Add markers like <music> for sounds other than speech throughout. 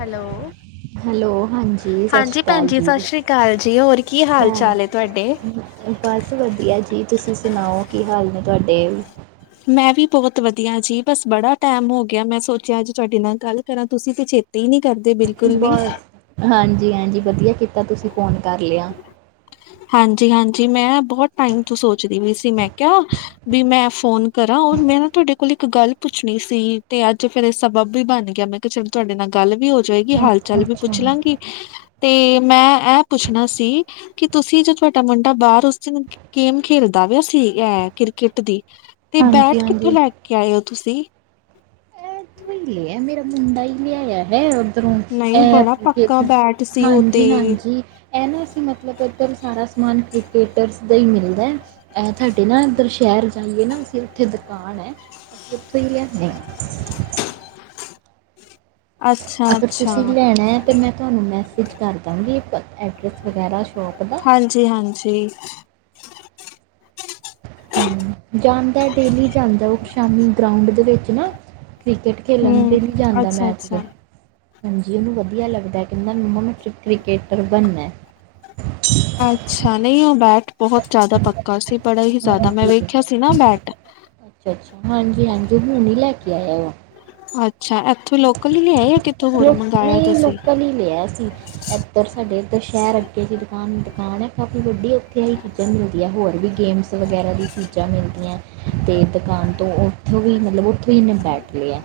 Hello hello ਸਤਿ ਸ਼੍ਰੀ ਹਾਂਜੀ ਅਕਾਲ ਭੈਣਜੀ ਜੀ ਸਤਿ ਸ੍ਰੀ ਅਕਾਲ ਜੀ ਹੋਰ ਕੀ ਹਾਲ ਚਾਲ ਏ ਤੁਹਾਡੇ ਬਸ ਵਧੀਆ ਜੀ ਤੁਸੀਂ ਸੁਣਾਓ ਕੀ ਹਾਲ ਨੇ ਤੁਹਾਡੇ ਮੈਂ ਵੀ ਬਹੁਤ ਵਧੀਆ ਜੀ ਬਸ ਬੜਾ ਟਾਈਮ ਹੋ ਗਿਆ ਮੈਂ ਸੋਚਿਆ ਅਜ ਤੁਹਾਡੇ ਨਾਲ ਗੱਲ ਕਰਾਂ ਤੁਸੀਂ ਵੀ ਛੇਤੀ ਨੀ ਕਰਦੇ ਬਿਲਕੁਲ ਵੀ ਬਸ ਹਾਂਜੀ ਹਾਂਜੀ ਵਧੀਆ ਕੀਤਾ ਤੁਸੀਂ ਫੋਨ ਕਰ ਲਿਆ ਹਾਂਜੀ ਹਾਂਜੀ ਮੈਂ ਬਹੁਤ ਟਾਈਮ ਤੋਂ ਸੋਚਦੀ ਵੀਈ ਸੀ ਮੈਂ ਕਿਹਾ ਵੀ ਮੈਂ ਫੋਨ ਕਰਾਂ ਮੈਂ ਨਾ ਤੁਹਾਡੇ ਕੋਲ ਇੱਕ ਗੱਲ ਪੁੱਛਣੀ ਸੀ ਤੇ ਅੱਜ ਫੇਰ ਇਹ ਸਬਬ ਵੀ ਬਣ ਗਿਆ ਮੈਂ ਚੱਲ ਤੁਹਾਡੇ ਨਾਲ ਗੱਲ ਵੀ ਹੋ ਜਾਏਗੀ, ਹਾਲ ਅੱਛਾ ਚਾਲ ਵੀ ਅੱਛਾ ਪੁੱਛ ਲਾਂਗੀ। ਤੇ ਮੈਂ ਇਹ ਪੁੱਛਣਾ ਸੀ ਕਿ ਤੁਸੀਂ ਜੋ ਤੁਹਾਡਾ ਮੁੰਡਾ ਬਾਹਰ ਉਸ ਦਿਨ ਗੇਮ ਖੇਲਦਾ ਵਾ ਸੀ ਇਹ ਕ੍ਰਿਕਟ ਦੀ ਤੇ ਹਾਂਜੀ ਬੈਟ ਹਾਂਜੀ ਕਿੱਥੋਂ ਲੈ ਕੇ ਆਏ ਹੋ ਤੁਸੀਂ? ਇਹਥਈ ਲਿਆ ਮੇਰਾ ਮੁੰਡਾ ਹੀ ਲਿਆਇਆ ਹੈ। ਰੋਂ ਨਹੀਂ ਬੜਾ ਅ ਪੱਕਾ ਬੈਟ ਸੀ ਉਹ ਹਾਂਜੀ- ਤੇ ਹਾਂਜੀ! ਇਹ ਨਾ ਅਸੀਂ ਮਤਲਬ ਇੱਧਰ ਸਾਰਾ ਸਮਾਨ ਕ੍ਰਕੇਟਰਸ ਤੇ ਹੀ ਮਿਲਦਾ। ਇਹ ਤੁਹਾਡੇ ਨਾ ਇੱਧਰ ਸ਼ਹਿਰ ਜਾਈਏ ਨਾ ਅਸੀਂ ਉੱਥੇ ਦੁਕਾਨ ਹੈ ਅਸੀਂ ਉੱਥੋਂ ਹੀ ਲਿਆਦੇ ਹਾਂ। ਅੱਛਾ ਅਗਰ ਅੱਛਾ ਤੁਸੀਂ ਲੈਣਾ ਹੈ ਤਾਂ ਮੈਂ ਤੁਹਾਨੂੰ ਮੈਸੇਜ ਕਰ ਦਵਾਂਗੀ ਐਡਰੈਸ ਵਗੈਰਾ ਸ਼ੋਪ ਦਾ। ਜੀ ਹਾਂਜੀ। ਜਾਂਦਾ ਡੇਲੀ ਜਾਂਦਾ, ਉਹ ਸ਼ਾਮੀ ਗਰਾਊਂਡ ਦੇ ਵਿੱਚ ਨਾ ਕ੍ਰਿਕਟ ਖੇਲਣ ਹੂੰ ਡੇਲੀ ਜਾਂਦਾ ਅੱਛਾ ਮੈਚ ਉਧਰ। ਅੱਛਾ ਹਾਂਜੀ, ਉਹਨੂੰ ਵਧੀਆ ਲੱਗਦਾ, ਕਹਿੰਦਾ ਮੈਮ ਚ ਕ੍ਰਿਕਕੇਟਰ ਬਣਨਾ। ਅੱਛਾ, ਨਹੀਂ ਉਹ ਬੈਟ ਬਹੁਤ ਜਿਆਦਾ ਪੱਕਾ ਸੀ, ਬੜਾ ਹੀ ਜ਼ਿਆਦਾ, ਮੈਂ ਹਾਂਜੀ ਵੇਖਿਆ ਸੀ ਨਾ ਬੈਟ। ਅੱਛਾ ਹਾਂਜੀ -ਹਾਂਜੀ ਹੁਣ ਹੀਂ ਲੈ ਕੇ ਆਇਆ ਵਾ। ਅੱਛਾ, ਇੱਥੋਂ ਲੋਕਲ ਹੀ ਲਿਆਇਆ ਕਿ ਉਹ ਨੇ ਲੋਕਲ ਹੀ ਲਿਆ ਸੀ। ਇੱਧਰ ਸਾਡੇ ਇੱਧਰ ਸ਼ਹਿਰ ਅੱਗੇ ਦੀ ਦੁਕਾਨ- ਦੁਕਾਨ ਹੈ, ਕਾਫ਼ੀ ਵੱਡੀ ਉੱਥੇ ਹੀ। ਚੀਜ਼ਾਂ ਮਿਲਦੀਆਂ, ਹੋਰ ਵੀ ਗੇਮਸ ਵਗੈਰਾ ਦੀ ਚੀਜ਼ਾਂ ਮਿਲਦੀਆਂ। ਤੇ ਦੁਕਾਨ ਤੋਂ, ਉੱਥੋਂ ਹੀ ਮਤਲਬ ਉੱਥੋਂ ਹੀ ਇਹਨੇ ਬੈਟ ਲਿਆ।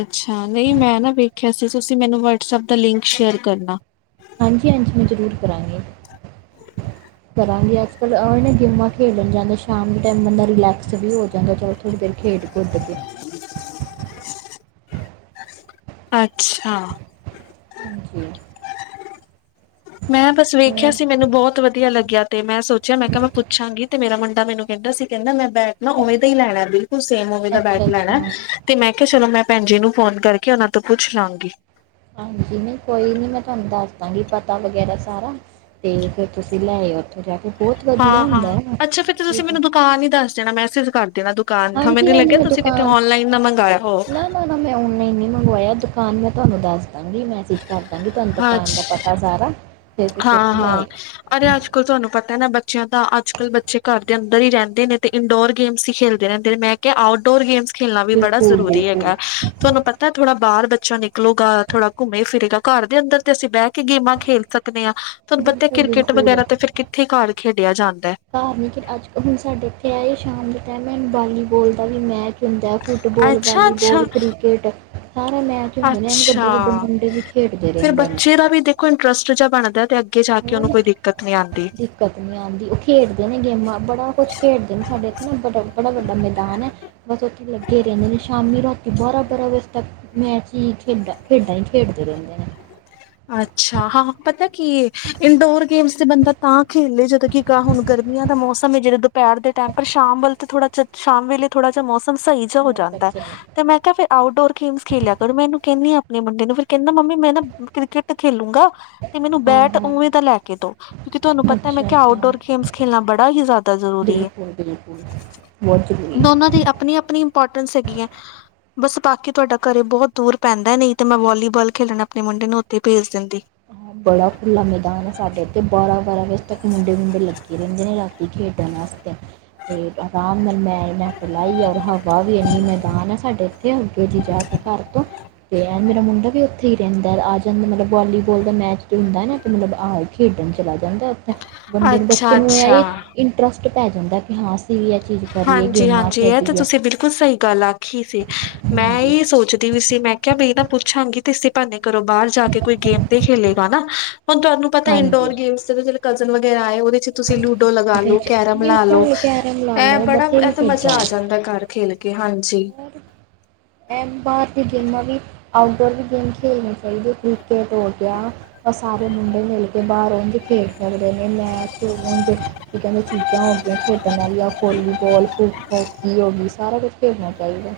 ਅੱਛਾ, ਨਹੀਂ ਮੈਂ ਨਾ ਵੇਖਿਆ ਸੀ, ਤੁਸੀਂ ਮੈਨੂੰ ਵਟਸਐਪ ਦਾ ਲਿੰਕ ਸ਼ੇਅਰ ਕਰਨਾ। ਹਾਂਜੀ -ਹਾਂਜੀ ਮੈਂ ਜ਼ਰੂਰ ਕਰਾਂਗੀ। ਹ ਕਰਾਂਗੇ, ਅੱਜ ਕੱਲ੍ਹ ਉਹਨ ਗੇਮਾਂ ਖੇਡਣ ਜਾਂਦੇ, ਸ਼ਾਮ ਦੇ ਟਾਈਮ ਬੰਦਾ ਰਿਲੈਕਸ ਵੀ ਹੋ ਜਾਂਦਾ ਚੱਲ ਥੋੜ੍ਹੀ ਦੇਰ ਖੇਡ ਕੇ ਕੁੱਦ ਕੇ। ਅੱਛਾ। ਹਾਂਜੀ। ਮੈਂ ਬਸ ਵੇਖਿਆ ਹੋਰ ਸੀ ਮੈਨੂੰ ਬਹੁਤ ਵਧੀਆ ਲੱਗਿਆ, ਤੇ ਮੈਂ ਸੋਚਿਆ, ਮੈਂ ਕਿਹਾ ਮੈਂ ਪੁੱਛਾਂਗੀ ਤੇ ਮੇਰਾ ਮੁੰਡਾ ਮੈਨੂੰ ਕਹਿੰਦਾ ਸੀ ਕਹਿੰਦਾ ਮੈਂ ਬੈਟ ਨਾ ਉਵੇ ਦਾ ਹੀ ਲੈਣਾ ਬਈ। ਤ ਸੇਮ ਓਵੇਂ ਦਾ ਅੱਛਾ ਬੈਟ ਲੈਣਾ ਅੱਛਾ ਤੇ ਮੈਂ ਕਿਹਾ ਚਲੋ ਮੈਂ ਭੈਣ ਜੀ ਨੂੰ ਫੋਨ ਕਰਕੇ ਉਹਨਾਂ ਤੋਂ ਪੁੱਛ ਲਾਂਗੀ। ਹਾਂਜੀ, ਨਹੀਂ ਕੋਈ ਨਹੀਂ ਮੈਂ ਤੁਹਾਨੂੰ ਦੱਸ ਦਾਂਗੀ ਪਤਾ ਵਗੈਰਾ ਸਾਰਾ ਅਤੇ ਫਿਰ ਤੁਸੀਂ ਲੈ ਆਓ, ਉੱਥੋਂ ਜਾ ਕੇ। ਬਹੁਤ ਵਧੀਆ ਹਾਂ ਹੁੰਦਾ -ਹਾਂ ਹੈ ਅੱਛਾ ਫਿਰ ਤੁਸੀਂ ਬਿਲਕੁਲ। ਮੈਨੂੰ ਦ ਦੁਕਾਨ ਹੀ ਦੱਸ ਦੇਣਾ, ਮੈਸੇਜ ਕਰ ਦੇਣਾ, ਦੁਕਾਨ ਹਾਂਜੀ ਮੇਨੂੰ ਹਾਂਜੀ ਲੱਗਿਆ ਮੈਂ ਤੁਸੀਂ ਕਿੱਥੇ ਦੁਕਾਨ ਔਨਲਾਈਨ ਨਾ ਮੰਗਾਇਆ ਹੋ। ਨਾ ਨਾ -ਨਾ ਮੈਂ ਔਨਲਾਈਨ ਨੀ ਮੰਗਵਾਇਆ, ਦੁਕਾਨ ਮੈਂ ਤੁਹਾਨੂੰ ਦੱਸ ਦਾਂਗੀ ਮੈਸੇਜ ਕਰ ਦਾਂਗੀ, ਤੁਹਾਨੂੰ ਦੁਕਾਨ ਦਾ ਪਤਾ ਅਦਾਰਾ। ਹਾਂ -ਹਾਂ! ਅਰੇ ਅੱਜ ਕੱਲ ਤੁਹਾਨੂੰ ਪਤਾ ਨਾ ਬੱਚਿਆਂ ਦਾ, ਅੱਜ ਕੱਲ੍ਹ ਬੱਚੇ ਘਰ ਦੇ ਅੰਦਰ ਹੀ ਰਹਿੰਦੇ ਨੇ, ਤੇ ਇੰਡੋਰ ਗੇਮਸ ਹੀ ਖੇਲਦੇ ਮੈਂ ਕਿਹਾ ਆਊਟਡੋਰ ਗੇਮਸ ਖੇਡਣਾ ਵੀ ਬੜਾ ਬਿਲਕੁਲ ਜ਼ਰੂਰੀ ਬਿਲਕੁਲ ਹੈਗਾ। ਤੁਹਾਨੂੰ ਪਤਾ ਹੈ ਥੋੜਾ ਬਾਹਰ ਬੱਚਾ ਨਿਕਲੂਗਾ, ਥੋੜਾ ਘੁੰਮੇ ਫਿਰੇਗਾ, ਘਰ ਦੇ ਅੰਦਰ ਤੇ ਅਸੀਂ ਬਹਿ ਕੇ ਗੇਮਾਂ ਖੇਲ ਸਕ ਹਾਂ ਤੁਹਾਨੂੰ ਪਤਾ ਬਿਲਕੁਲ ਕ੍ਰਿਕਟ ਬਿਲਕੁਲ ਵਗੈਰਾ ਤੇ ਫੇਰ ਕਿੱਥੇ ਘਰ ਖੇਡਿਆ ਜਾਂਦਾ। ਘਰ ਨਹੀਂ ਕਿ ਅੱਜ ਕਲ ਹੁਣ ਸਾਡੇ ਇੱਥੇ ਆਏ ਸ਼ਾਮ ਦੇ ਟਾਈਮ ਹੈ ਵਾਲੀਬੋਲ ਦਾ ਵੀ ਮੈਚ ਹੁੰਦਾ ਫੁੱਟਬੋਲ ਅੱਛਾ-ਅੱਛਾ, ਵਾਲੀਬੋਲ ਕ੍ਰਿਕਟ ਸਾਰਾ ਮੈਚ ਹੁੰਦੇ ਨੇ ਐਨ ਅੱਛਾ, ਵੱਡੇ ਵੱਡੇ ਮੁੰਡੇ ਵੀ ਖੇਡਦੇ ਫੇਰ ਰਹਿੰਦੇ ਨੇ ਬੱਚੇ ਦਾ ਵੀ ਦੇ ਕੋਈ ਇੰਨਟਰਸਟ ਜਾ ਬਣਦੈ 'ਤੇ ਅੱਗੇ ਜਾ ਕੇ ਉਨੂੰ ਹੋਰ ਕੋਈ ਦਿੱਕਤ ਨੀ ਆਂਦੀ। ਦਿੱਕਤ ਨੀ ਆਂਦੀ ਓ ਖੇਡਦੇ ਨੇ ਗੇਮਾਂ ਬੜਾ ਕੁਛ ਖੇਡਦੇ ਨੇ ਸਾਡੇ ਐਥੇ ਨਾ ਬੜਾ, ਬੜਾ ਵੱਡਾ ਮੈਦਾਨ ਐ। ਬਸ ਉੱਥੇ ਲੱਗੇ ਰੈਂਦੇ ਨੇ ਸ਼ਾਮੀ ਰਾਤੀ ਬਾਰਾਂ-ਬਾਰਾਂ ਵਜੇ ਤੱਕ। ਮੈਚ ਈ ਖੇਡਾਂ, ਖੇਡਾਂ ਈ ਖੇਡਦੇ ਰੈਂਦੇ ਨੇ। ਅੱਛਾ ਹਾਂ-ਹਾਂ ਪਤਾ ਕੀ ਏ ਇੰਡੋਰ ਗੇਮਸ 'ਤੇ ਬੰਦਾ ਤਾਂ ਖੇਲੇ ਜਦੋਂ ਕਿ ਕਾ ਹੁਣ ਗਰਮੀਆਂ ਦਾ ਮੌਸਮ ਏ ਜੇੜੇ ਦੁਪੈਰ ਦੇ ਟੈਮ ਪਰ ਸ਼ਾਮ ਵੱਲ 'ਤੇ ਥੋੜਾ ਚ ਸ਼ਾਮ ਵੇਲੇ ਥੋੜਾ ਜਾ ਮੌਸਮ ਸਈ ਛ ਹੋ ਜਾਂਦੈਂ ਮੋਟਰਸਾਈਕਲ 'ਤੇ ਮੈਂ ਕੇਆ ਫੇਰ ਆਊਟਡੋਰ ਗੇਮਸ ਖੇਲਿਆ ਕਰ ਮੈਂ ਐਨੂੰ ਕੈਂਨੀ ਆ ਆਪਣੇ ਮੁੰਡੇ ਨੂੰ ਫਿਰ ਕੈਂਦਾ ਮੰਮੀ ਮੈਂ ਨਾ ਕ੍ਰਿਕਟ ਖੇਲੂਗਾ 'ਤੇ ਮੈਨੂੰ ਹਾਂ ਬੈਟ ਹਾਂ ਉਵੇਂ ਦਾ ਲੈ ਕੇ ਦੋ ਕਿਉਂਕਿ ਤੁਹਾਨੂੰ ਪਤਾ ਮੈਂ ਅੱਛਾ ਕੇਆ ਅੱਛਾ ਆਊਟਡੋਰ ਖੇਮਸ ਖੇਲਣਾ ਬੜਾ ਹੀ ਜਿਆਦਾ ਜ਼ਰੂਰੀ ਏ, ਬਿਲਕੁਲ ਬਿਲਕੁਲ ਬਹੁਤ ਜ਼ਰੂਰੀ ਹੈ ਦੋਨਾਂ ਦੀ ਆਪਣੀ-ਆਪਣੀ ਇੰਪੋਰਟੈਂਸ ਹੈਗੀ ਐ। ਬਸ ਬਾਕੀ ਤੁਹਾਡਾ ਘਰੇ ਬਹੁਤ ਦੂਰ ਪੈਂਦਾ ਨਈ 'ਤੇ ਮੈਂ ਵੋਲੀਬਾਲ ਖੇਲਣ ਆਪਣੇ ਮੁੰਡੇ ਨੂੰ ਤੇ ਭੇਜ ਦਿੰਦੀ। ਹਾਂ ਬੜਾ ਖੁੱਲਾ ਮੈਦਾਨ ਐ ਸਾਡੇ ਇੱਥੇ ਬਾਰਾਂ-ਬਾਰਾਂ ਵਜੇ ਤੱਕ ਮੁੰਡੇ-ਮੁੰਡੇ ਲੱਗੇ ਰੈਂਦੇ ਨੇ ਰਾ ਤੀ ਖੇਡਣ ਅਸਤੇ। 'ਤੇ ਅਰਾਮ ਨਾਲ ਮੈਂ, ਮੈਂ ਪਲਾਈ ਔਰ ਹਵਾ ਵੀ ਇੰਨੀ ਮੈਦਾਨ ਐ ਸਾਡੇ 'ਤੇ ਉਥੇ ਜ ਜਾ ਕੇ ਘਰ ਤੋਂ ਤੇ ਐ ਮੇਰਾ ਮੁੰਡਾ ਵੀ ਉੱਥੇ ਹੀ ਰੈਂਦਾ ਐਗਾ ਆ ਜਾਂਦਾ ਮਤਲਬ ਵੋਲੀ ਬੋਲ ਦਾ ਮੈਚ ਜੋ ਹੁੰਦਾ ਐ ਨਾ ਆਪ ਮਤਲਬ ਆਹ ਖੇਡਣ ਚਲਾ ਜਾਂਦਾ ਉਥੇ ਬੰਦੇ ਨੂੰ, ਬੱਚੇ ਨੂੰ ਐ ਅੱਛਾ-ਅੱਛਾ ਈ ਇੰਨਟਰਸਟ ਪੈ ਜਾਂਦਾ ਕਿ ਹਾਂ ਅਸੀਂ ਵੀ ਐ ਚੀਜ਼ ਕਰੀਏ ਗੇਮਾਂ ਖੇਡੀਏ। ਤੂੰ ਸਈ ਗੱਲ ਆਖੀ ਸੀ ਮੈਂ ਹਾਂਜੀ ਏਈ ਸੋਚਦੀ ਪੀ ਸੀ ਮੈਂ ਖੇਹਾ ਬੀ ਨਾ ਪੁੱਛਾਂਗੀ 'ਤੇੇ ਇਸੀ ਪਾਨੇ ਘਰੋ ਬਾਰ ਜਾ ਤੇ ਕੋਈ ਗੇਮ 'ਤੇ ਖੇਲੇਗਾ ਨਾ ਹੁਣ ਤੁਹਾਨੂੰ ਪਤਾ ਹਾਂਜੀ ਇੰਨਡੋਰ ਗੇਮਸ 'ਤੇ ਤੋਂ ਚਲੋ ਕਜ਼ਨ ਵਗੈਰਾ ਆਏ ਉਦੇ 'ਚ ਤੁਸੀਂ ਲੂਡੋ ਲਗਾ ਉਹਦੇ ਲੋ, 'ਚ ਕੈਰਮ ਲਾ ਲੋ ਬਿਲਕੁਲ ਕੈਰਮ ਲਾ ਐ ਲਓ ਬੜਾ ਐ ਬਥੇਰੀ 'ਤੇ ਮਜ਼ਾ ਚੀਜ਼ਾਂ ਆ ਜਾਂ ਦਾ ਘਰ ਖੇਲ ਕੇ ਹਾਂਜੀ। ਐ ਬਾਹਰ ਦੀ ਗੇਮਾਂ ਵੀ, ਆਊਟਡੋਰ ਵੀ ਗੇਮ ਖੇਡਨੇ ਚਾਈਦੇ ਕਿ੍ਕੇਟ ਹੋ ਗਿਆ ਆ ਸਾਰੇ ਮੁੰਡੇ ਮਿਲ ਕੇ ਬਾਰ ਉਝ ਖੇਡ ਸਕਦੇ ਨੇ ਮੈਚ ਉਝ ਕਿ ਕੈਂਦੇ ਚੀ ਜਾਂ ਹੋ ਗਿਆ ਖੇਡਣ ਆਲੀਆਂ ਵੋਲੀਬਲ ਫਿਰ ਹੋਕੀ ਹੋਗੀ ਸਾਰਾ ਕੁਛ ਖੇਡਣਾ ਚਾਈਦਾ।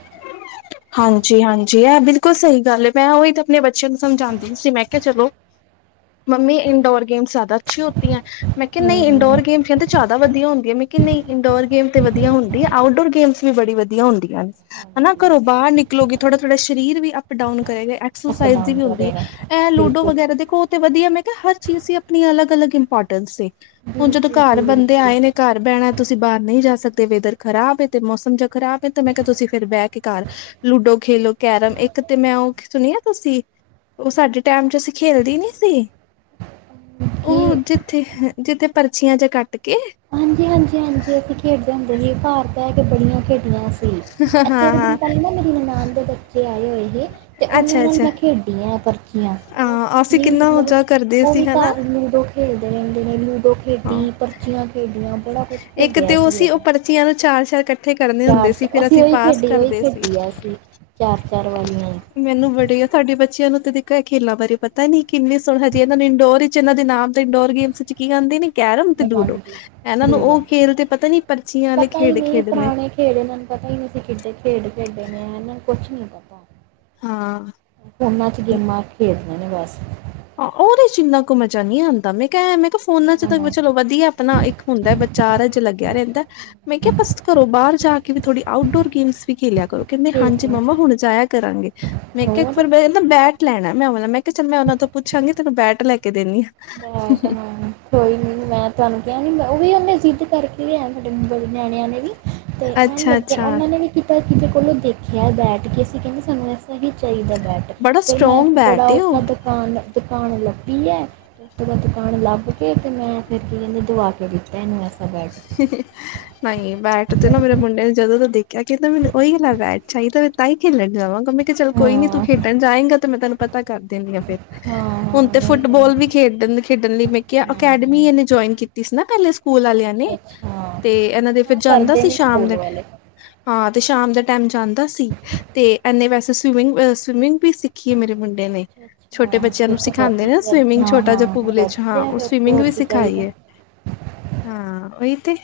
ਹਾਂਜੀ-ਹਾਂਜੀ ਐ ਬਿਲਕੁੱਲ ਸਈ ਗੱਲ ਏ ਮੈਂ ਉਹੀ 'ਤੇ ਆਪਣੇ ਬੱਚਿਆਂ ਨੂੰ ਸਮਝਾਦੀ ਪੀ ਸੀ ਮੈਂ ਕੇਆ ਚਲੋ ਮੰਮੀ ਇੰਡੋਰ ਗੇਮਸ ਜਿਆਦਾ ਅੱਛੀ ਹੋਤੀ ਐ ਮੈਂ ਕੇਆ ਨਈ ਹਮ, ਇੰਡੋਰ ਗੇਮ ਕੈਂਦੇ ਜਿਆਦਾ ਵਧੀਆ ਹੁੰਦੀ ਐ ਮੈ ਕੇਆ ਨਈ ਇੰਨਡੋਰ ਗੇਮ 'ਤੇ ਵਧੀਆ ਹੁੰਦੀ ਐ, ਆਊਟਡੋਰ ਗੇਮਸ ਵੀ ਬੜੀ ਵਧੀਆ ਹੁੰਦੀਆਂ ਨੇ। ਹਨਾ ਹਾਂਜੀ ਘਰੋਂ ਬਾਰ ਨਿਕਲੋਗੇ ਥੋੜਾ-ਥੋੜਾ ਸਰੀਰ ਵੀ ਅਪ-ਡਾਊਨ ਕਰੇਗਾ ਐਕ ਅਪ ਸੋਸਾਈਜ਼ ਦੀ ਡਾਊਨ ਵੀ ਹੁੰਦੀ ਏ, ਕਰੇਗਾ ਐ ਲੂਡੋ ਬਿਲਕੁਲ ਵਗੈਰਾ ਦੇਖੋ 'ਤੇ ਵਧੀਆ ਮੈਂ ਕੇਹਾ ਹਰ ਚੀਜ਼ ਦੀ ਆਪਣੀ ਅਲੱਗ-ਅਲੱਗ ਇੰਪੋਰਟੈਂਸ ਸੇ, ਹੁਣ ਜਦੋਂ ਬਿਲਕੁਲ ਘਾਰ ਜੀ ਬੰਦੇ ਬਿਲਕੁਲ ਆਏ ਨੇ ਘਰ ਬੈਣਾ ਐ ਤੁਸੀਂ ਬਾਰ ਨਈ ਜਾ ਸਕਦੇ ਵੇਦਰ ਖਰਾਬ ਏ 'ਤੇ ਮੌਸਮ ਜਾ ਖਰਾਬ ਏ ਤੇ ਮੈਂ ਕੇਆ ਤੁਸੀਂ ਫੇਰ ਬੈ ਕੇ ਘਰ ਲੂਡੋ ਖੇਲੋ ਕੈਰਮ ਇੱਕ 'ਤੇ ਮੈਂ ਓ ਸੁਣੀ ਆ ਤੁਸੀਂ ਓ ਸਾਡੇ ਟੈਮ 'ਚ ਅਸੀਂ ਖੇਲਦੀ ਨੀ ਸੀ ਕਿ ਓ ਜਿੱਥੇ, ਜਿੱਥੇ ਪਰਚੀਆਂ ਜਾ ਕੱਟ ਕੇ ਹਾਂਜੀ-ਹਾਂਜੀ-ਹਾਂਜੀ ਅਸੀਂ ਖੇਡਦੇ ਹੁੰਦੇ ਸੀ ਭਾਰਤ ਐ ਕੇ ਬੜੀਆਂ ਖੇ ਡੀਆਂ ਸੀ ਐ ਥੋੜੇ ਹਾਂ-ਹਾਂ ਦਿਨ ਪੈਲੇ ਨਾ ਮੇਰੀ ਨਨਾਣ ਦੇ ਬੱਚੇ ਆਏ ਹੋਏ ਹੀ ਤੇ ਉਨਾਂ ਨਾਲ ਅੱਛਾ-ਅੱਛਾ ਮੈਂ ਖੇਡੀਆਂ ਪਰਚੀਆਂ ਓ ਹਾਂ ਅਸੀਂ ਇੰਨੀ ਕਿੰਨਾ ਮਤਲਬ ਮਜ਼ਾ ਕਰਦੇ ਓ ਸੀ ਵੀ ਹਨਾ ਘਾਰ ਲੂਡੋ ਖੇਡਦੇ ਰੈਂਦੇ ਨੇ ਲੂਡੋ ਹਾਂ ਖੇਡੀ, ਪਰਚੀਆਂ ਖੇਡੀਆਂ ਬੜਾ ਕੁਛ ਖੇਡਿਆ ਸੀ ਉਦੋਂ। ਚੀਆਂ ਨੂੰ ਚਾਰ-ਚਾਰ ਕੱ ਚਾਰ ਚ ਅਸੀਂ ਉਈ ਖੇਡੀ ਉਈ ਸੀ ਖੇਡੀ ਆ ਅਸੀਂ ਚਾਰ-ਚਾਰ ਵਾਲੀਆਂ ਈ। ਮੈਨੂੰ ਬੜੀ ਆ ਤੁਹਾਡੀ ਬੱਚਿਆਂ ਨੂੰ 'ਤੇ ਦੇਖੋ ਐ ਖੇਲਾਂ ਬਾਰੇ ਪਤਾ ਨੀ ਕਿੰਨੇ ਸੋ ਹਜੇ ਇਨਾਂ ਨੇ ਇੰਡੋਰ ਈ ਚ ਇਹਨਾਂ ਦੇ ਨਾਮ ਤੇ ਇੰਡੋਰ ਗੇਮਸ ਚ ਕੀ ਕੇਂਦੇ ਨੇ। ਕੈਰਮ ਤੇ ਲੂਡੋ ਹਾਂਜੀ ਇਹਨਾਂ ਨੂੰ ਲੂਡੋ ਉਹ ਖੇਲ ਤੇ ਪਤਾ ਨੀ, ਪਰਚੀਆਂ ਆਲੇ ਪਤਾ ਹੀ ਖੇਡ ਨਹੀਂ ਖੇਡਣੇ। ਪੁਰਾਣੇ ਖੇਡ ਇਹਨਾਂ ਨੂੰ ਪਤਾ ਈ ਨੀ ਅਸੀ ਕਿੱਡੇ ਖੇਡ ਖੇਡੇ ਨੇ, ਇਹਨਾਂ ਨੂੰ ਕੁੱਛ ਨੀ ਪਤਾ। ਹਾਂ ਫੋਨਾ ਚ ਗੇਮਾਂ ਖੇਡਦੇ ਨੇ ਬਸ। ਹਾਂ ਉਹਦੇ ਚ ਇਨਾ ਕੁ ਮਜ਼ਾ ਨੀ ਆਂਦਾ ਮੈਂ ਕ ਮੈਂ ਕਿਹਾ ਫੋਨਾ ਚ ਤਾਂ ਚਲੋ ਵਧੀਆ ਆਪਣਾ, ਇੱਕ ਹੁੰਦਾ ਐ ਬੱਚਾ ਆਰੇ ਜੇ ਲੱਗਿਆ ਰਹਿੰਦਾ। ਮੈਂ ਕਿਹਾ ਬਸ ਘਰੋਂ ਬਾਹਰ ਜਾ ਕੇ ਵੀ ਥੋੜੀ ਆਊਟਡੋਰ ਗੇਮਸ ਵੀ ਖੇਲਿਆ ਕਰੋ, ਕਹਿੰਦੇ ਹਾਂਜੀ ਖੇਡਦੇ ਮੰਮਾ ਹੁਣ ਜਾਇਆ ਕਰਾਂਗੇ, ਮੈਂ ਕਿਹਾ ਇੱਕ ਹੋਰ ਵਾਰ ਮ ਕਹਿੰਦਾ ਬੈਠ ਲੈਣਾ ਮੈਂ ਉਹ ਵਾਲਾ, ਮੈ ਕਿਹਾ ਚੱਲ ਮੈਂ ਉਹਨਾਂ ਤੋਂ ਪੁੱਛਾਂਗੀ, ਤੈਂਨੂੰ ਬੈਟ ਲੈ ਕੇ ਦਿੰਨੀ ਆ। ਬੈਟ ਹਾਂ। ਕੋਈ ਨੀ ਮੈਂ ਤੁਹਾਨੂੰ ਕਿਹਾ ਨੀ, ਮੈਂ ਉਹ ਵੀ ਉਹਨੇ ਜ਼ਿੱਦ ਕਰਕੇ ਲਿਆ ਤੁਹਾਡੇ ਬੜੇ ਨਿਆਣਿਆਂ ਨੇ ਵੀ। ਤੇ ਐਂ ਅੱਛਾ ਲੱਗਿਆ ਅੱਛਾ ਉਹਨਾਂ ਨੇ ਵੀ ਕੀਤਾ, ਕਿਸੇ ਕੋਲੋਂ ਦੇਖਿਆ ਐ ਬੈਟ ਕੇ ਅਸੀਂ ਕਹਿੰਦੇ ਸਾਨੂੰ ਉਹੀ ਚਾਹੀਂਦਾ ਬੈਟ, ਬੜਾ ਫਿਰ ਮੈਂ ਸਟਰੋਂਗ ਇੱਕ ਬੜਾ ਬੈਟ ਏ ਔਖਾ ਉਹ ਦੁਕਾਨ- ਦੁਕਾਨ ਲੱਭੀ ਐ। ਉਪਰੋ ਦੁਕਾਨ ਲੱਭ ਕੇ ਤੇ ਮੈਂ ਫਿਰ ਕੀ ਕਹਿੰਦੇ, ਦਵਾ ਕੇ ਦਿੱਤਾ ਇਹਨੂੰ ਵਸ <inaudible> ਨਈ- ਨਈ ਬੈਟ ਤੇ ਨਾ ਮੇਰੇ ਮੁੰਡੇ ਨੇ ਜਦੋਂ ਦਾ ਦੇਖਿਆ ਕਹਿੰਦਾ ਮੈਨੂੰ ਉਹੀ ਆਲਾ ਬੈਟ ਚਾਹੀਦਾ, ਮੈਂ ਤਾਂ ਹੀ ਖੇਲਣ ਜਾਵਾਂਗਾ ਮੈਂ ਮੈਂ ਕਿਹਾ ਚੱਲ ਕੋਈ ਨੀ ਤੂੰ ਹਾਂ ਖੇਡਣ ਜਾਏਂਗਾ, ਤੇ ਮੈਂ ਤੈਨੂੰ ਪਤਾ ਕਰ ਦਿੰਨੀ ਆ ਫੇਰ। ਹਾਂ ਹੁਣ ਹਾਂ ਤੇ ਨਹੀਂ ਫੁੱਟਬਾਲ ਵੀ ਖੇਡਣ- ਖੇਡਣ ਲੀ ਮੈਂ ਕਿਆ, ਨਹੀਂ ਹਾਂ ਅਕੈਡਮੀ ਹਾਂ ਇਹਨੇ ਜੁਆਇਨ ਕੀਤੀ ਸੀ ਨਾ ਪਹਿਲੇ ਸਕੂਲ ਆਲਿਆਂ ਨੇ। ਅੱਛਾ ਅੱਛਾ ਤੇ ਇਹਨਾਂ ਦੇ ਫਿਰ ਹਾਂ ਜਾਂਦਾ ਕਰਦੇ ਸੀ ਨੇ ਸ਼ਾਮ ਸਕੂਲ ਦੇ ਵਾਲੇ। ਹਾਂ ਤੇ ਸ਼ਾਮ ਦਾ ਟੈਮ ਜਾਂਦਾ ਸੀ, ਤੇ ਐਨੇ ਵੈਸੇ ਸਵੀਮਿੰਗ- ਸਵੀਮਿੰਗ ਵੀ ਸਿੱਖੀ ਏ ਮੇਰੇ ਮੁੰਡੇ ਨੇ। ਅੱਛਾ ਛੋਟੇ ਅੱਛਾ। ਬੱਚਿਆਂ ਫਿਰ ਨੂੰ ਤਾਂ ਵਧ ਸਿਖਾਂਦੇ ਨੇ ਨਾ ਵਧ ਸਵੀਮਿੰਗ, ਹਾਂ ਛੋਟਾ ਜਿਹਾ ਹਾਂ ਪੂਲ ਇੰਚ ਹਾਂ ਵਧੀਆ ਉਹ ਫਿਰ ਤਾਂ ਸਵੀਮਿੰਗ ਵੀ ਹੋਰ ਕੀ ਸਿਖਾਈ ਚਾਹੀਦਾ। ਐ। ਹਾਂ ਉਈ ਤੇ।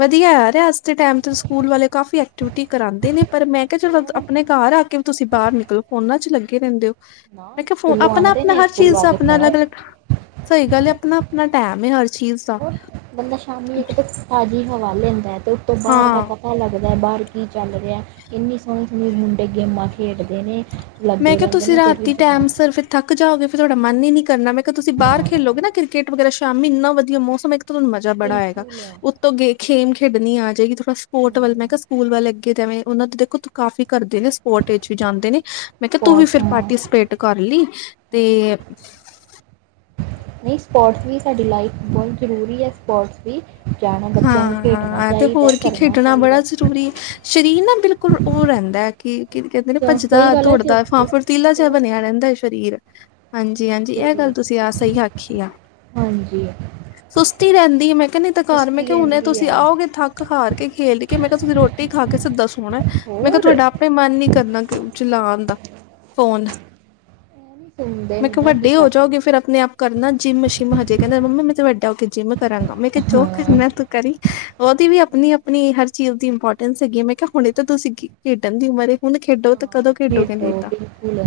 ਵਧੀਆ ਆ ਅੱਰ ਅੱਜ ਦੇ ਟੈਮ ਤੇ ਸਕੂਲ ਵਾਲੇ ਕਾਫੀ ਐਕਟੀਵਿਟੀ ਕਰਾਂਦੇ ਨੇ, ਪਰ ਮੈਂ ਕਿਹਾ ਚਲੋ ਹੋਰ ਆਪਣੇ ਘਰ ਆ ਕੇ ਵੀ ਤੁਸੀਂ ਬਾਹਰ ਨਿਕਲੋ ਫੋਨਾਂ ਚ ਲੱਗੇ ਰਹਿੰਦੇ ਓ। ਨਾ ਮੈਂ ਕਿਹਾ ਫੋ ਸਕੂਲੋਂ ਆਪਣਾ ਆਂਦੇ -ਆਪਣਾ ਨੇ ਹਰ ਸਕੂਲੋਂ ਚੀਜ਼ ਆ ਦਾ ਕੇ ਆਪਣਾ ਫੋਨ ਅਲੱਗ- ਅਲੱਗ ਸਹੀ ਗੱਲ ਐ, ਆਪਣਾ-ਆਪਣਾ ਟੈਮ ਏ ਹਰ ਚੀਜ਼ ਦਾ। ਹੋਰ ਬੰਦਾ ਸ਼ਾਮੀ ਇੱਕ ਤਾਂ ਤਾਜ਼ੀ ਹਵਾ ਲੈਂਦਾ ਐ ਤੇ ਉੱਤੋਂ ਬਾਹਰ ਦਾ ਹਾਂ ਕੰ ਪਤਾ ਲੱਗਦਾ ਐ ਬਾਹਰ ਕੀ ਚੱਲ ਰਿਆ, ਇੰਨੀ ਸੋਹਣੀ- ਸੋਹਣੀ ਮੁੰਡੇ ਗੇਮਾਂ ਖੇਡਦੇ ਨੇ। ਮੈਂ ਲੱਗੇ ਕਿਹਾ ਰਹਿੰਦੇ ਤੁਸੀਂ ਨੇ ਫਿਰ ਵੀ ਰਾਤੀ ਜਵਾਨ ਟੈਮ ਸਿਰ ਫਿਰ ਥੱਕ ਜਾਓਗੇ ਫਿਰ ਤੁਹਾਡਾ ਮਨ ਈ ਨੀ ਕਰਨਾ, ਮੈਂ ਕਿਹਾ ਤੁਸੀਂ ਬਾਹਰ ਖੇਲੋਗੇ ਨਾ ਕ੍ਰਿਕਟ ਵਗੈਰਾ ਸ਼ਾਮੀ ਏਨਾ ਵਧੀਆ ਮੌਸਮ ਤੁਹਾਨੂੰ ਮਜ਼ਾ ਬੜਾ ਆਏਂਗਾ, ਬਿਲਕੁਲ ਉੱਤੋਂ ਗ ਖੇਮ ਖੇਡਣੀ ਆਜੇਗੀ ਥੋੜਾਂ ਸਪੋਰਟ ਵੱਲ, ਮੈਂ ਹੂੰ ਕਿਹਾ ਸਕੂਲ ਵੱਲ ਤੇ ਐਵੇਂ ਉਹਨਾਂ ਦੇ ਦੇਖੋ ਤ ਕਾਫੀ ਕਰਦੇ ਨੇ, ਸਪੋਟ ਵਿੱਚ ਵੀ ਜਾਂਦੇ ਨੇ। ਮੈਂ ਕਿਹਾ ਤੂੰ ਵੀ ਸਪੋਰਟਸ ਫਿਰ ਹਾਂ ਪਾਰਟੀਸਪੇਟ ਕਰ ਲੀ, ਤੇ ਨਹੀਂ ਸਪੋਰਟਸ ਵੀ ਸਾਡੀ ਲਾਈਫ ਬਹੁਤ ਜ਼ਰੂਰੀ ਐ ਸਪੋਰਟਸ ਵੀ। ਜਾਣਾ ਬੱਚਿਆਂ ਨੂੰ ਹਾਂ ਖੇਡਣਾ ਐ ਤੇ ਚਾਹੀਦਾ ਹੋਰ ਕੀ ਕਰਨਾ ਖੇਡਣਾ ਬੜਾ ਚਾਹੀਦਾ ਜ਼ਰੂਰੀ, ਸ਼ਰੀਰ ਨਾ ਬਿਲਕੁਲ ਓ ਰਹਿੰਦਾ ਐ। ਕੀ -ਕੀ ਕਹਿੰਦੇ ਨੇ ਤਾਂ ਸਹੀ ਭੱਜਦਾ ਗੱਲ ਹੈ ਚ ਦੋੜਦਾ ਹਾਂ ਫੇਰ ਤੀਲਾਂ ਜਾ ਹੋਰ ਬਣਿਆਂ ਰਹਿੰਦਾਂ ਐ ਸ਼ਰੀਰ। ਹਾਂਜੀ -ਹਾਂਜੀ ਐਹ ਬਿਲਕੁਲ, ਗੱਲ ਤੁਸੀਂ ਆ ਸਹੀ ਆਖੀ ਆ। ਹਾਂਜੀ। ਸੁਸਤੀ ਰਹਿੰਦੀ ਐ ਮੈਂ ਕਿਹਾ ਨਹੀਂ ਤਾਂ ਘਰ ਮੈਂ ਸੁਸਤੀ ਕਿਹਾ ਹੁਣੇ ਰਹਿੰਦੀ ਤੁਸੀਂ ਹੈ ਆਓਗੇ ਥੱਕ ਹਾਰ ਕੇ ਖੇਡ ਕੇ, ਮੈਂ ਕਿਹਾ ਤੁਸੀਂ ਰੋਟੀ ਖਾ ਕੇ ਸਿੱਧਾ ਸੋਣਾ ਐ। ਮੈਂ ਕਿਹਾ ਹੋਰ ਤੁਹਾਡਾ ਆਪੇ ਮਨ ਨੀ ਕਰਨਾ ਕਿ ਚਲਾਣ ਦਾ ਫ਼ੋਨ। <unintelligible> ਮੈਂ ਕਿਹਾ ਨਾ ਕੀ ਵੱਡੇ ਹੋ ਕਰ ਜਾਓਗੇ ਸਕਦੇ ਫਿਰ ਆਪਣੇ ਆਪ ਕਰਨਾ ਜਿੰਮ ਸ਼ਿਮ, ਹਜੇ ਕਹਿੰਦਾ ਮੰਮਾ ਮੈਂ ਤੇ ਵੱਡਾ ਹੋ ਕੇ ਜਿੰਮ ਕਰਾਂਗਾ ਮੈਂ ਕਿਹਾ ਹਾਂ ਹਾਂ ਮੈਂ ਤੂੰ ਕਰੀ, ਉਹਦੀ ਵੀ ਆਪਣੀ- ਆਪਣੀ ਹਰ ਚੀਜ਼ ਦੀ ਇੰਪੋਰਟੈਂਸ ਹੈਗੀ ਮੈਂ ਕਿਹਾ ਹੁਣੇ ਤਾਂ ਤੂੰ ਸਿੱਖ ਖੇਡਨ ਦੀ ਉਮਰ ਏ ਹੁਨ ਖੇਡੋ ਤੇ ਕਦੋਂ ਖੇਡੋਗੇ ਨਈਂ ਤਾਂ। ਸਕੂਲ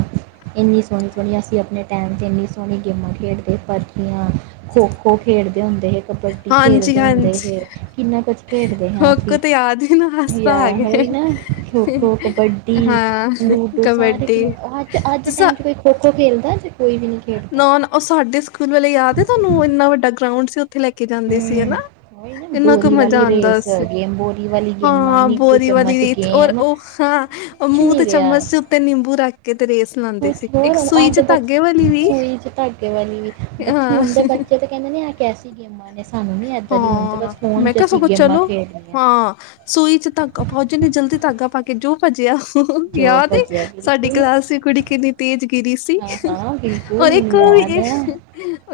ਏਨੀ ਸੋਨੀ-ਸੋਨੀ ਅਸੀਂ ਆਪਣੇ ਟਾਈਮ ਤੇ ਏਨੀ ਸੋਨੀ ਗੇਮਾਂ ਖੇਡਦੇ ਪਰਚੀਆਂ ਖੋ-ਖੋ ਖੇਡਦੇ ਹੁੰਦੇ ਸੀ, ਕਬੱਡੀ ਹਾਂਜੀ ਖੇਡਦੇ ਹੁੰਦੇ ਸੀ। ਹਾਂਜੀ ਕਿੰਨਾ ਕੁਛ ਖੇਡਦੇ ਸਾਂ ਖੋਖੋ ਅਸੀਂ, ਤੇ ਯਾਦ ਹੀ ਨਾ ਹਾਸਾ ਜਾ ਆ ਗਏ ਹੋਈ ਨਾ ਖੋ-ਖੋ, ਕਬੱ ਡੀ ਹਾਂ ਲੂਡੋ ਸਾਰੇ ਖੇ ਕਬੱਡੀ ਅੱਜ-ਅੱਜ ਦੇ ਤੁਸ ਟਾਈਮ ਚ ਕੋਈ ਖੋ-ਖੋ ਖੇਲਦਾ ਜੇ ਕੋਈ ਵੀ ਨੀ। ਨੌਨ ਓ ਸਾਡੇ ਸਕੂਲ ਵਾਲੇ ਯਾਦ ਏ ਤੁਆਨੂੰ ਇੰਨਾ ਵੱਡਾ ਗਰਾਊਂਡ ਸੀ ਓਥੇ ਲੈ ਕੇ ਜਾਂਦੇ ਸੀ ਹਨਾ। ਹੂੰ ਉਹੀ ਨਾ ਇੰਨਾ ਕੁ ਬੋਰੀ ਮਜ਼ਾ ਵਾਲੀ ਆਂਦਾ ਰੇਸ ਸੀ ਗੇਮ ਬੋਰੀ ਵਾਲੀ ਗੇਮਾਂ ਹਾਂ ਨਿੰਬੂ ਬੋਰੀ ਵਾਲੀ ਚਮਚ ਰੀਤ ਔਰ ਗੇਮ ਓ ਹਾਂ ਓ ਕੁਛ ਮੂੰ ਨਹੀਂ ਤੇ ਰਿਹਾ ਚਮਚ ਦੇ ਉੱਤੇ ਨਿੰਬੂ ਰੱਖ ਕੇ ਤੇ ਰੇਸ ਲਾਂਦੇ ਸੀ ਕੁਛ ਇੱਕ ਹੋਰ ਸੂਈ ਅੱਜ ਚ ਦੇ ਬੱਚੇ ਧਾਗੇ ਵਾਲ ਸੂਈ ਚ ਧਾਗੇ ਵਾਲੀ ਬੱਚੇ ਹਾਂ ਹੁਨ ਦੇ ਬੱਚੇ ਤੇ ਕੈਂਦੇ ਨੇ ਆ ਕੈਸੀ ਗੇਮਾਂ ਨੇ। ਸਾਨੂੰ ਨੀ ਇੱਦਾਂ ਦੀ ਹੁਨ ਤੇ ਹਾਂ ਬਸ ਫੋਨ ਮੈਂ ਚ ਕਿਹਾ ਅਸੀਂ ਸਗੋਂ ਗੇਮਾਂ ਚਲੋ ਖੇ ਹਾਂ ਸੂਈ ਚ ਧਾਗਾ ਪਾਓ ਜਿੰਨੀ ਜਲਦੀ ਧਾਗਾ ਪਾ ਕੇ ਜੋ ਭੱਜਿਆ ਜੋ ਯਾਦ ਏ, ਭੱਜਿਆ ਸਾਡੀ ਬਿਲਕੁਲ ਕਲਾਸ ਦੀ ਕੁੜੀ ਕਿੰਨੀ ਤੇਜ਼ ਗਿਰੀ ਸੀ। ਹਾਂ ਹਾਂ ਬਿਲਕੁਲ ਔਰ ਇੱਕ ਮੈਨੂੰ ਯਾਦ ਹੈ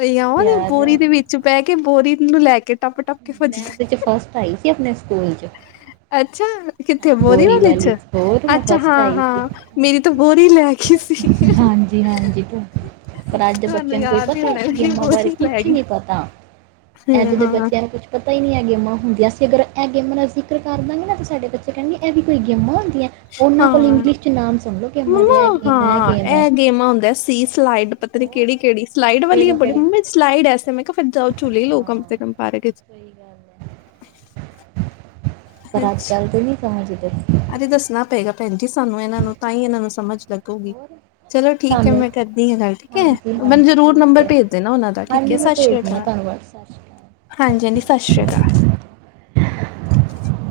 ਏ ਯਾਦ ਏ ਓ ਬੋਰੀ ਦੇ ਵਿੱ ਚ ਬੈ ਕੇ ਬੋਰੀ ਨੂੰ ਲੈ ਕੇ ਟੱਪ ਟੱਪ ਕੇ ਭੱਜਣਾ ਮੈਂ ਓਦੇ ਚ ਫਸਟ ਆਈ ਸੀ ਆਪਨੇ ਸਕੂਲ ਚ। ਅੱਛਾ। ਕਿੱਥੇ ਹਾਂ ਬੋਰੀ ਵਾਲੇ ਚ ਵਾਲੀ ਹੋਰ ਮੈਂ ਅੱਛਾ ਫਸਟ ਹਾਂ-ਹਾਂ ਮੇਰੀ ਤਾਂ ਬੋਰੀ ਲੈਗੀ ਸੀ। ਹਾਂਜੀ-ਹਾਂਜੀ ਤੋ ਪਰ ਅੱਜ ਦੇ ਤੁਹਾਨੂੰ ਬੱਚੇਆਂ ਨੂੰ ਕੋਈ ਯਾਦ ਹੀ ਪਤਾ ਹੋਣਾ ਇਸ ਮੇਰੀ ਗੇਮਾਂ ਬਾਰੇ ਬੋਰੀ ਲੈ ਕੁਛ ਗਈ। ਨੀ ਪਤਾ। ਐਜ ਹੂੰ, ਦੇ ਬੱਚੇਆਂ ਨੂੰ ਕੁੱਛ ਪਤਾ ਈ ਨੀ ਐ ਗੇਮਾਂ ਹੁੰਦੀਆਂ ਸੀ ਅਗਰ ਐ ਗੇਮਾਂ ਦਾ ਜ਼ਿਕਰ ਕਰਦਾਂਗੇ ਨਾ ਤਾਂ ਸਾਡੇ ਬੱ ਚੇ ਕੈਨਗੇ ਐ ਵੀ ਕੋਈ ਗੇਮਾਂ ਹੁੰਦੀਆਂ ਓਨਾਂ ਕੋਲ ਹਾਂ-ਹਾਂ। ਇੰਗਲਿਸ਼ ਚ ਨਾਮ ਸੁਨ ਲੋ ਗੇਮਾਂ ਦੇ ਐ ਮੰਮਾ ਗੇਮ ਐ-ਐ ਹਾਂ, ਗੇਮ ਐ। ਇਹ ਗੇਮਾਂ ਹੁੰਦਾ <unintelligible> ਤੀਅ ਸਲਾਈਡ ਪਤਾ ਨੀ ਕੇੜੀ-ਕੇੜੀ ਸਲਾਈਡ ਵਾਲੀ ਐ ਕਿਹੜੀ ਬੜੀ ਕਿਹੜੀ ਮੰਮੀ ਸਲਾਈਡ ਐਸੇ ਮੈਂ ਕਿਆ ਫੇਰ ਜਾਓ ਝੂਲੇ ਲਓ ਕਮ ਸੇ ਕਮ ਪਾਰਕ ਵਿਚ ਸਈ ਗੱਲ ਹੈ ਅੱਛਾ। ਨਹੀਂ ਸਮਜ ਦੇ ਅਰੇ ਦੱਸਨਾ ਪਏਗਾ ਭੈਨ ਜੀ ਸਾਨੂੰ ਏਨਾਂ ਨੂੰ ਤਾਂਈ ਏਨਾਂ ਨੂੰ ਸਮਜ ਲੱਗੂਗੀ। ਹੋਰ ਚਲੋ ਠੀਕ ਐ ਸਾਨੂੰ ਮੈਂ ਕਰਦੀ ਆਂ ਗੱਲ ਠੀਕ ਐ ਹਾਂਜੀ ਮੈਨੂੰ ਹਾਂਜੀ ਜ਼ਰੂਰ ਠੀਕ ਨੰਬਰ ਹੈ ਭੇਜ ਦੇਨਾ ਓਨਾਂ ਦਾ ਠੀਕ ਐ ਸਸ ਰੀਆ ਕਾਲ। ਸਾਸ਼ੀ ਕਾ- ਹਾਂਜੀ-ਹਾਂਜੀ ਸਸ਼ ਰੀਆ ਕਾਲ।